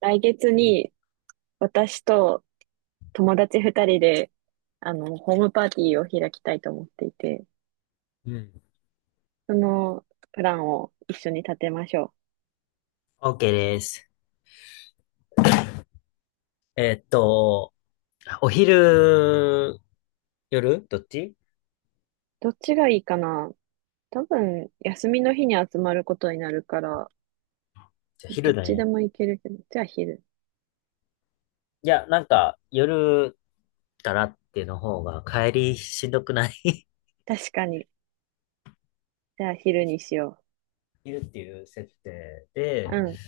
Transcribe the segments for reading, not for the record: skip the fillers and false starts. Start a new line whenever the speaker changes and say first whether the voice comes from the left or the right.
right: 来月に私と友達二人で、ホームパーティーを開きたいと思っていて、
left: うん。
right: そのプランを一緒に立てましょう。
left: OK です。えーっと、お昼、夜どっち？
right: どっちがいいかな。多分、休みの日に集まることになるから、
left: じゃ
right: どっ
left: 昼だ
right: ちで
left: ね。
right: もいけるけど、じゃあ昼。
left: いや、なんか、夜からっていうの方が帰りしんどくない？
right: 確かに。じゃあ昼にしよ
left: 昼っていう設定で、
right: う。うん。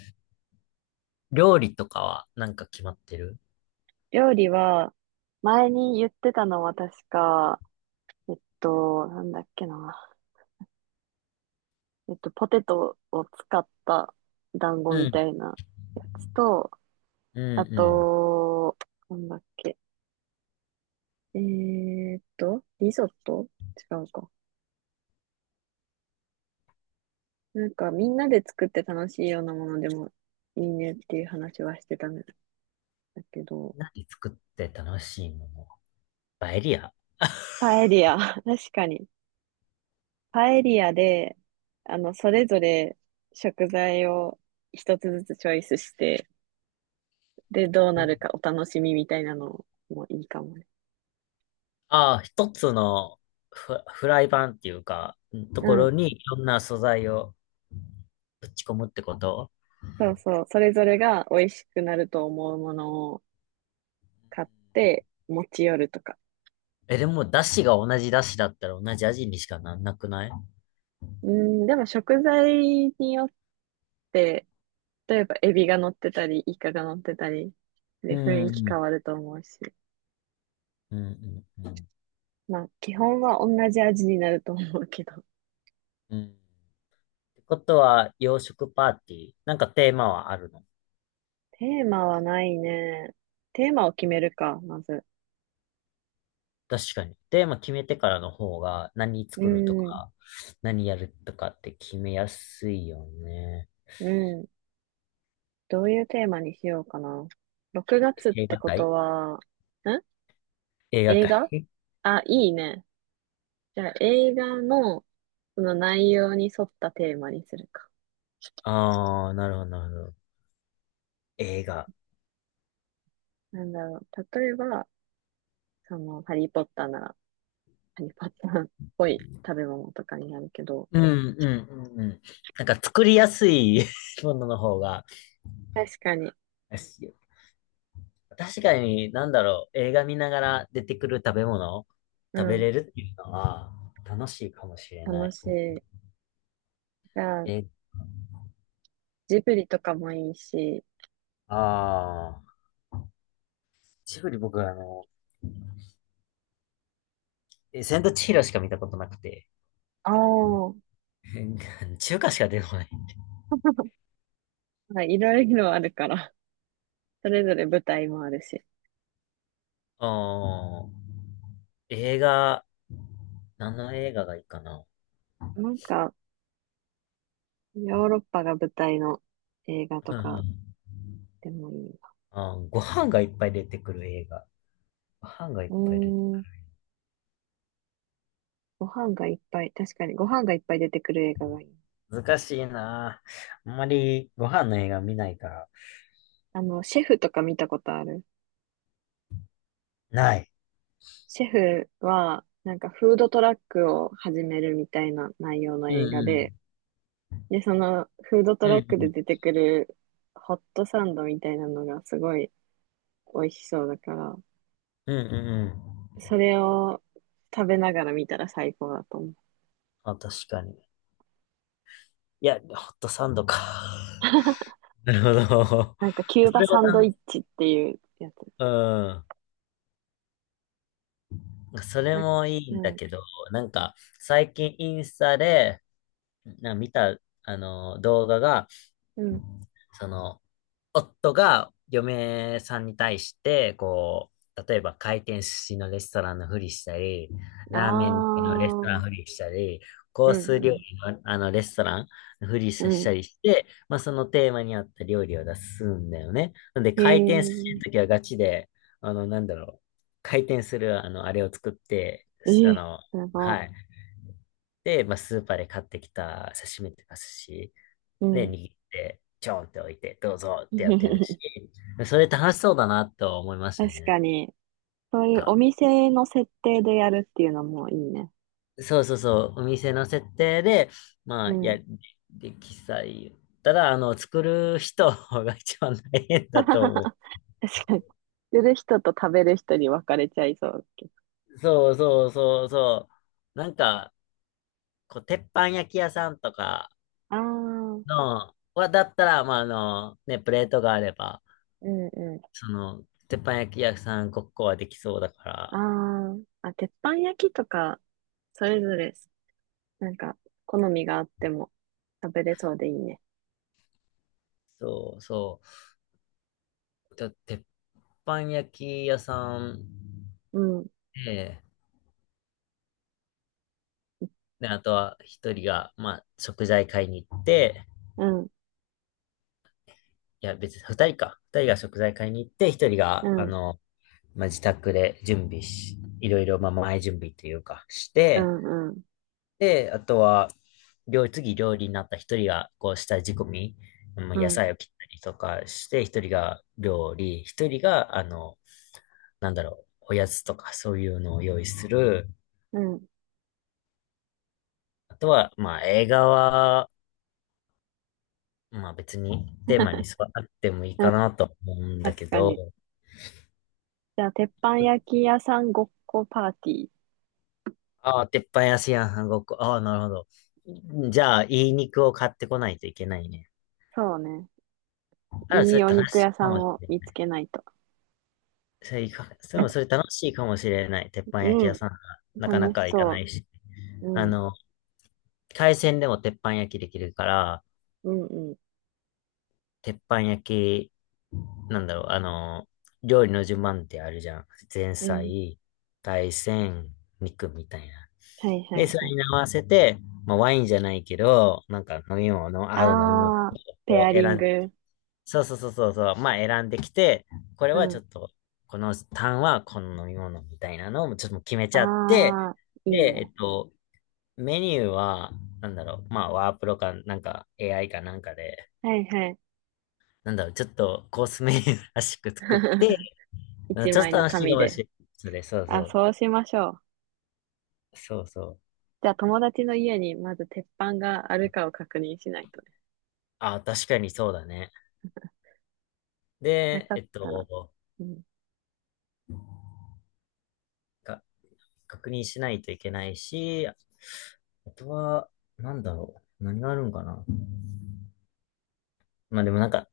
left: 料理とかはなんか決まってる？
right: 料理は、前に言ってたのは確か、なんだっけな。ポテトを使った団子
left: う
right: みた
left: ん。
right: いなやつと、
left: うん
right: あ
left: う
right: と、なんだっけ。リゾット、違うか。なんかみんなで作って楽しいようなものでもいいねっていう話はしてたんだけど、
left: ん。何作って楽しいもの？パエリア。
right: パエリア。確かに。パエリアで、それぞれ食材を一つずつチョイスして、で、どう
left: う
right: な
left: ん。
right: るかお楽しみみたいなのもいいかもね。
left: ああ、一つのフライパンっていうか、と
right: う
left: ころ
right: ん。
left: にいろんな素材をぶち込むってこと？
right: そうそう、それぞれが美味しくなると思うものを買って持ち寄るとか。
left: え、でも、だしが同じだしだったら同じ味にしかなんなくない？
right: うん、でも食材によって、例えばエビが乗ってたり、イカが乗ってたり、
left: う
right: で、雰囲気
left: ん、う
right: 変
left: ん、
right: わると思うし。
left: うん、うん。
right: まあ、基本は同じ味になると思うけど。
left: うん。ってことは、洋食パーティー、なんかテーマはあるの？
right: テーマはないね。テーマを決めるか、まず。
left: 確かに。テーマ決めてからの方が、何
right: う
left: 作ると
right: ん、
left: か、何やるとかって決めやすいよね。
right: うん。どういうテーマにしようかな。6月っ
left: 映
right: て
left: 画
right: こ
left: 界。
right: とは、
left: 映画
right: 映
left: 界。
right: 画。 あ、いいね。じゃあ、映画の、その内容に沿ったテーマにするか。
left: ああー、なるほど、なるほど。映画。
right: なんだろう。例えば、ハリーポッターなら、ハリーポッターっぽい食べ物とかになるけど、
left: うん、うん、うん、うん。なんか作りやすい ものの方が、
right: 確かに、
left: 確かに、なんだろう、映画見ながら出てくる食べ物、
right: う
left: 食べ
right: ん、
left: れるっていうのは、楽しいかもしれな
right: 楽
left: い。
right: しい。じゃあ、
left: え、
right: ジブリとかもいいし、
left: ああ、ジブリ僕はあの、え千と千尋しか見たことなくて、
right: ああ、
left: 中華しか出てこない。
right: まあいろいろあるから、それぞれ舞台もあるし。
left: ああ、映画、何の映画がいいかな。
right: なんか、ヨーロッパが舞台の映画 と
left: う
right: か
left: ん。
right: でもいいな。
left: あー、ご飯がいっぱい出てくる映画。ご飯がいっ
right: う
left: ぱい出て。
right: ーん、ご飯がいっぱい、確かにご飯がいっぱい出てくる映画がいい。
left: 難しいなあ。あんまりご飯の映画見ないから。
right: シェフとか見たことある？
left: ない。
right: シェフは、なんかフードトラックを始めるみたいな内容の
left: うん
right: 映画
left: う
right: で、
left: ん。
right: で、そのフードト
left: うん
right: ラ
left: う
right: ックで
left: ん
right: 出てくるホットサンドみたいなのがすごい美味しそうだから、
left: うんうんうん。
right: それを食べながら見たら最高だと思う。
left: あ、確かに。いや、ホットサンドか。なるほど。
right: なんかキュー
left: そ
right: バ
left: れも
right: サンド
left: 楽
right: イッ
left: し。
right: チっていうやつ。
left: うん。そ
right: あ、
left: れもい
right: う
left: いんだ
right: ん、
left: けど、なんか、最近インスタで、な見た、あの、動画が、
right: うん。
left: その、夫が嫁さんに対して、こう、例えば回転寿司のレストランのふりしたり、
right: あ
left: ラーメンのレストラン
right: あ、
left: のふりしたり、コ
right: う
left: ー
right: ん、
left: ス料
right: うん、
left: 理の、あのレストランのふりし
right: うん。
left: たりして、まあ、そのテーマに合った料理を出すんだよね。なんで
right: へ
left: 回転寿司
right: え、
left: の時はガチで、あの、なんだろう、回転する、あの、あれを作って、
right: え
left: あ
right: え、
left: の、
right: すご
left: はい。で、まあ、スーパーで買ってきた刺身とか寿司
right: い。う
left: ね、
right: ん。
left: 握って、ちょんって置いて、どうぞってやってるし、それ楽しそうだなと思いました
right: 確
left: ね。
right: かに。そういう
left: か、
right: お店の設定でやるっていうのもいいね。
left: そうそうそう、お店の設定で、ま
right: う
left: あ、
right: ん。
left: や、で、喫茶言ったら、あの、作る人が一番大変 だと思
right: 確かに。売る人と食べる人に分かれちゃいそうけど。
left: う。そうそうそうそう。なんか、こう、鉄板焼き屋さんとか
right: ああ、うん
left: の、は、だったら、まあ、あの、ね、プレートがあれば、
right: う
left: その、鉄板焼き屋さんごっこはできそうだか
right: ん。
left: ら、
right: ああ、あ、鉄板焼きとか、それぞれ、なんか、好みがあっても食べれそうでいいね。
left: そうそう。と、鉄板焼き屋さん
right: うん、
left: で、で、あとは一人が、まあ、食材買いに行って、
right: うん、
left: いや、別に二人か。二人が食材買いに行って、一人
right: う
left: が、あ
right: ん、
left: の、まあ、自宅で準備し、いろいろ、まあ、前準備というか、し
right: う
left: て、
right: ん、うん、
left: で、あとは、料理、次料理になった一人が、こう、下仕込み、もう
right: う
left: 野
right: ん、
left: 菜を切ったりとかして、一人が料理、一人が、あの、なんだろう、おやつとかそういうのを用意する、
right: うん、う
left: あとは、まあ映画は、まあ別に
right: ん、
left: テーマに沿 わなくてもいいかなと思うんだ
right: 確
left: け
right: かに。
left: ど、
right: じゃあ、鉄板焼き屋さんごっこパーティー。
left: ああ、鉄板安いやん、韓国。ああ、なるほど。じゃあ、いい肉を買ってこないといけないね。
right: そうね。
left: あら、
right: い
left: そ
right: い
left: れ
right: お
left: 楽
right: 肉
left: しい
right: 屋さ
left: か
right: ん
left: もし
right: を
left: れ
right: 見
left: な
right: つ
left: い。
right: けないと。
left: それいか、それもそれ楽しいかもしれない。鉄板
right: う
left: 焼き屋
right: ん。
left: さんがなかな
right: 楽し
left: か行か
right: そ
left: ないし。
right: う。
left: あ
right: うん。
left: の、海鮮でも鉄板焼きできるから、
right: うん、うん、
left: 鉄板焼きなんだろう、あの、料理の順番ってあるじゃん。前
right: うん。
left: 菜、海鮮、肉みたいな。
right: はい、は
left: で、
right: い、
left: そ
right: は
left: れ
right: い。
left: に合わせて、まあ、ワインじゃないけど、なんか飲み物、合う飲み物
right: ああ、ペ
left: を
right: ア
left: 選
right: リン
left: ん、
right: グ。
left: そうそうそうそうそう、まあ選んできて、これ
right: う
left: はちょ
right: ん。
left: っと、このターンはこの飲み物みたいなのをちょっと決めち
right: あ
left: ゃって、
right: あ、いい
left: で、
right: ね。
left: メニューは、なんだろう、まあワープロか、なんか AI かなんかで、
right: はい、はい。
left: なんだろう、ちょっとコースメニューらしく作って、うん。
right: 一
left: ちょっ
right: 枚
left: と
right: の
left: 楽しいか
right: 紙
left: もし
right: で。
left: れない。それ、そうそ
right: あ、
left: う。
right: そうしましょう。
left: そうそう。
right: じゃあ、友達の家にまず鉄板があるかを確認しないとね。
left: あ、確かにそうだね。
right: な
left: で、
right: かったら。うん。
left: か、確認しないといけないし、あとは、なんだろう。何があるんかな。まあでもなんか、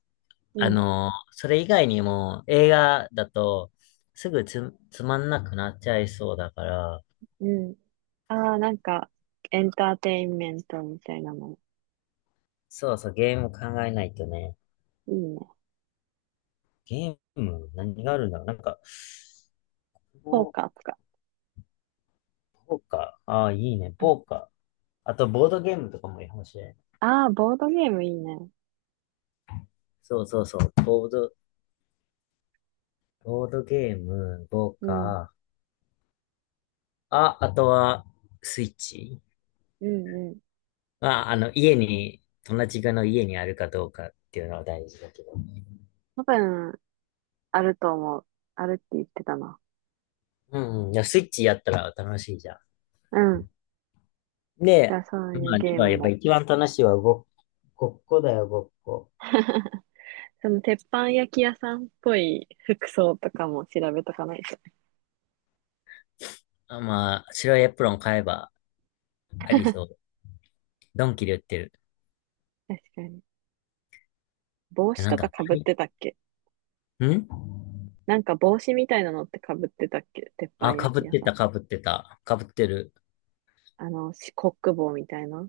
right: うん、
left: それ以外にも映画だと、すぐつまんなくなっちゃいそうだから、
right: うん。ああ、なんか、エンターテインメントみたいなの。
left: そうそう、ゲーム考えないとね。
right: いいね。
left: ゲーム、何があるんだろう。なんか、ポ
right: ポーカーとか。
left: ポーカー。ああ、いいね。ポーカー。あと、ボードゲームとかもいいかもしれん。
right: ああー、ボードゲームいいね。
left: そうそうそう。ボードゲーム5
right: うん。
left: か。あ、あとは、スイッチ。
right: うん、うん。
left: まあ、あの、家に、友達がの家にあるかどうかっていうのは大事だけど。
right: 多分、あると思う。あるって言ってたな。
left: うんうん。いや、スイッチやったら楽しいじゃん。
right: うん。じゃ
left: で、
right: あそう
left: ま
right: いう
left: あ、
right: ゲー
left: 今
right: ム
left: やっぱ
right: も。
left: 一番楽しいはごっこだよ、ごっこ。
right: その鉄板焼き屋さんっぽい服装とかも調べとかないと。
left: あ、まあ、白いエプロン買えばありそう。ドンキで売ってる。
right: 確かに。帽
left: いや
right: 子
left: な
right: と
left: んか、
right: か
left: は
right: 被ってたっけ？
left: いん
right: なんか帽子みたいなのって被ってたっけ鉄板
left: あ、か
right: 焼
left: ぶっ
right: き屋
left: て
right: さ
left: た、
right: ん？
left: かぶってた。かぶってる。
right: コック帽みたいな。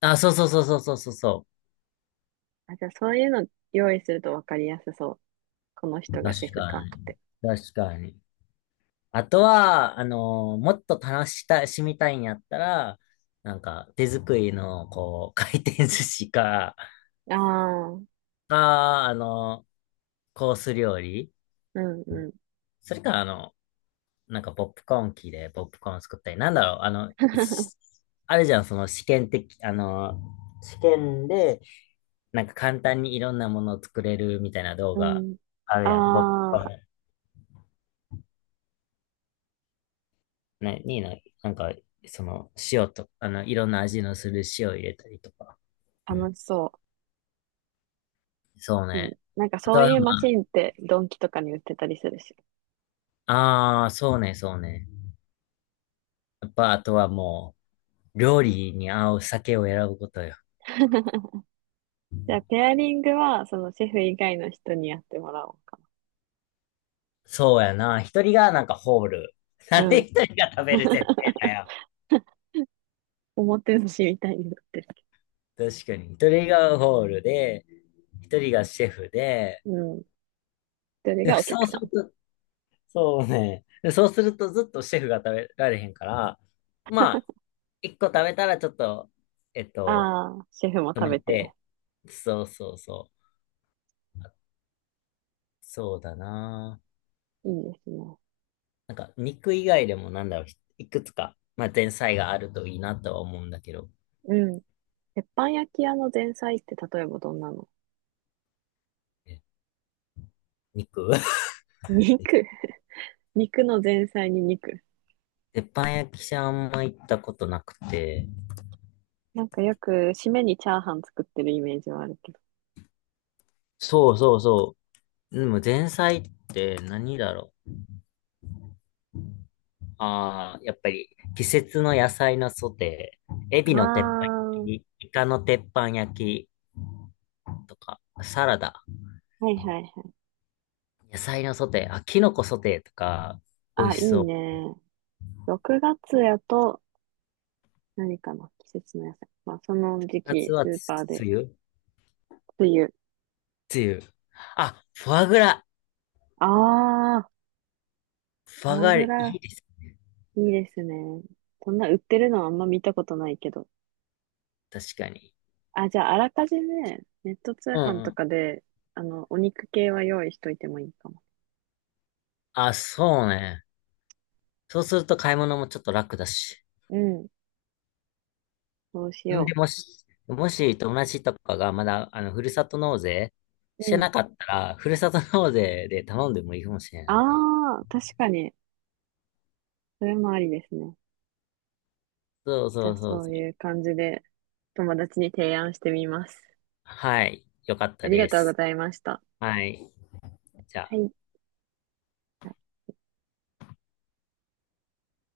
left: あ、そうそうそうそうそうそう。
right: あ、じゃあそういうの用意すると分かりやすそう。この人がシェ
left: 確
right: フ
left: か
right: かっ
left: に。
right: て。
left: 確かに。あとは、もっと楽したしみたいんやったら、なんか、手作りの、こう、回転寿司か、
right: ああ、うん
left: か、コース料理。
right: うん。
left: それか、あの、なんか、ポップコーン機でポップコーン作ったり、なんだろう、あの、いし あるじゃん、その試験的、試験で、なんか簡単にいろんなものを作れるみたいな動
right: う
left: 画
right: ん。
left: あるやん。ポップコー
right: あ
left: ンね、にな、なんか、その、塩と、あの、いろんな味のする塩入れたりとか。
right: あ、楽しそう。
left: そう
right: うん。
left: ね。
right: なんか
left: あ
right: そ
left: と
right: う
left: は、
right: いうマ
left: ま
right: シンってドンキとかに売ってたりするし。
left: あ、あーそうね、そうね。やっぱ、あとはもう、料理に合う酒を選ぶことよ。
right: じゃあ、ペアリングは、そのシェフ以外の人にやってもらおうか
left: そうやな。一人がなんかホール。
right: な。
left: なんで
right: うん。
left: 一人が食べる設定だ よ。
right: おもてなしみたいになってるけ
left: 確かに。一人がホールで、一人がシェフで、
right: ど。うん。それが
left: で
right: お
left: そ
right: 客
left: う
right: さ
left: する
right: ん。
left: と、そうね。でそうするとずっとシェフが食べられへんから、まあ、一個食べたらちょっと、えっと、
right: ああ、シェフも
left: 止
right: 食
left: め
right: べて。
left: て、そうそうそう。そうだな。
right: いいですね。
left: なんか、肉以外でもなんだろう、いくつか、まあ、前菜があるといいなとは思うんだけど、
right: うん。鉄板焼き屋の前菜って例えばどんなの？
left: え肉
right: 肉。肉の前菜に肉。
left: 鉄板焼きじゃあんま行ったことなくて。
right: なんかよく、締めにチャーハン作ってるイメージはあるけど。
left: そうそうそう。でも前菜って何だろう。ああ、やっぱり季節の野菜のソテー、エ
right: ああ、
left: ビの鉄板
right: は
left: 焼き、イカの鉄板焼きとか、サラダ、
right: いはいはい。
left: 野菜のソテー、あ、キノコソテーとか、美味
right: あ、い
left: し
right: い
left: そう。
right: ね。6月やと、何かの季節の野菜。まあ、その時
left: 夏
right: 期、ス
left: は
right: ー
left: つ、
right: パーで、
left: 梅雨。
right: 冬。
left: 梅雨。あ、フォアグラ。
right: ああ、
left: フォアグ
right: フ
left: ラ
right: グ
left: い
right: ラ、
left: いです。
right: いいですね。そんな売ってるのはあんま見たことないけど。
left: 確かに。
right: あ、じゃあ、あらかじめ、ネット通
left: うん
right: 販
left: う
right: と
left: ん。
right: かで、お肉系は用意しといてもいいかも。
left: あ、そうね。そうすると買い物もちょっと楽だし。
right: うん、そうし
left: ん
right: よ
left: で、もし友達とかがまだ、あの、ふるさと納税し
right: う。
left: て
right: うん。
left: なかったら、ふるさと納税で頼んでもいいかもしれ
right: あ
left: ないね。
right: あ、確かに、それもありですね。
left: そう
right: じ
left: そ
right: ゃあ、
left: うそ
right: そ
left: うそ
right: うい
left: う。
right: う感じで、友達に提案してみます。
left: はい。よかっ
right: あ
left: た
right: りが
left: で
right: とうご
left: す。
right: ざいました。
left: はい。じゃ
right: は
left: あ。
right: い。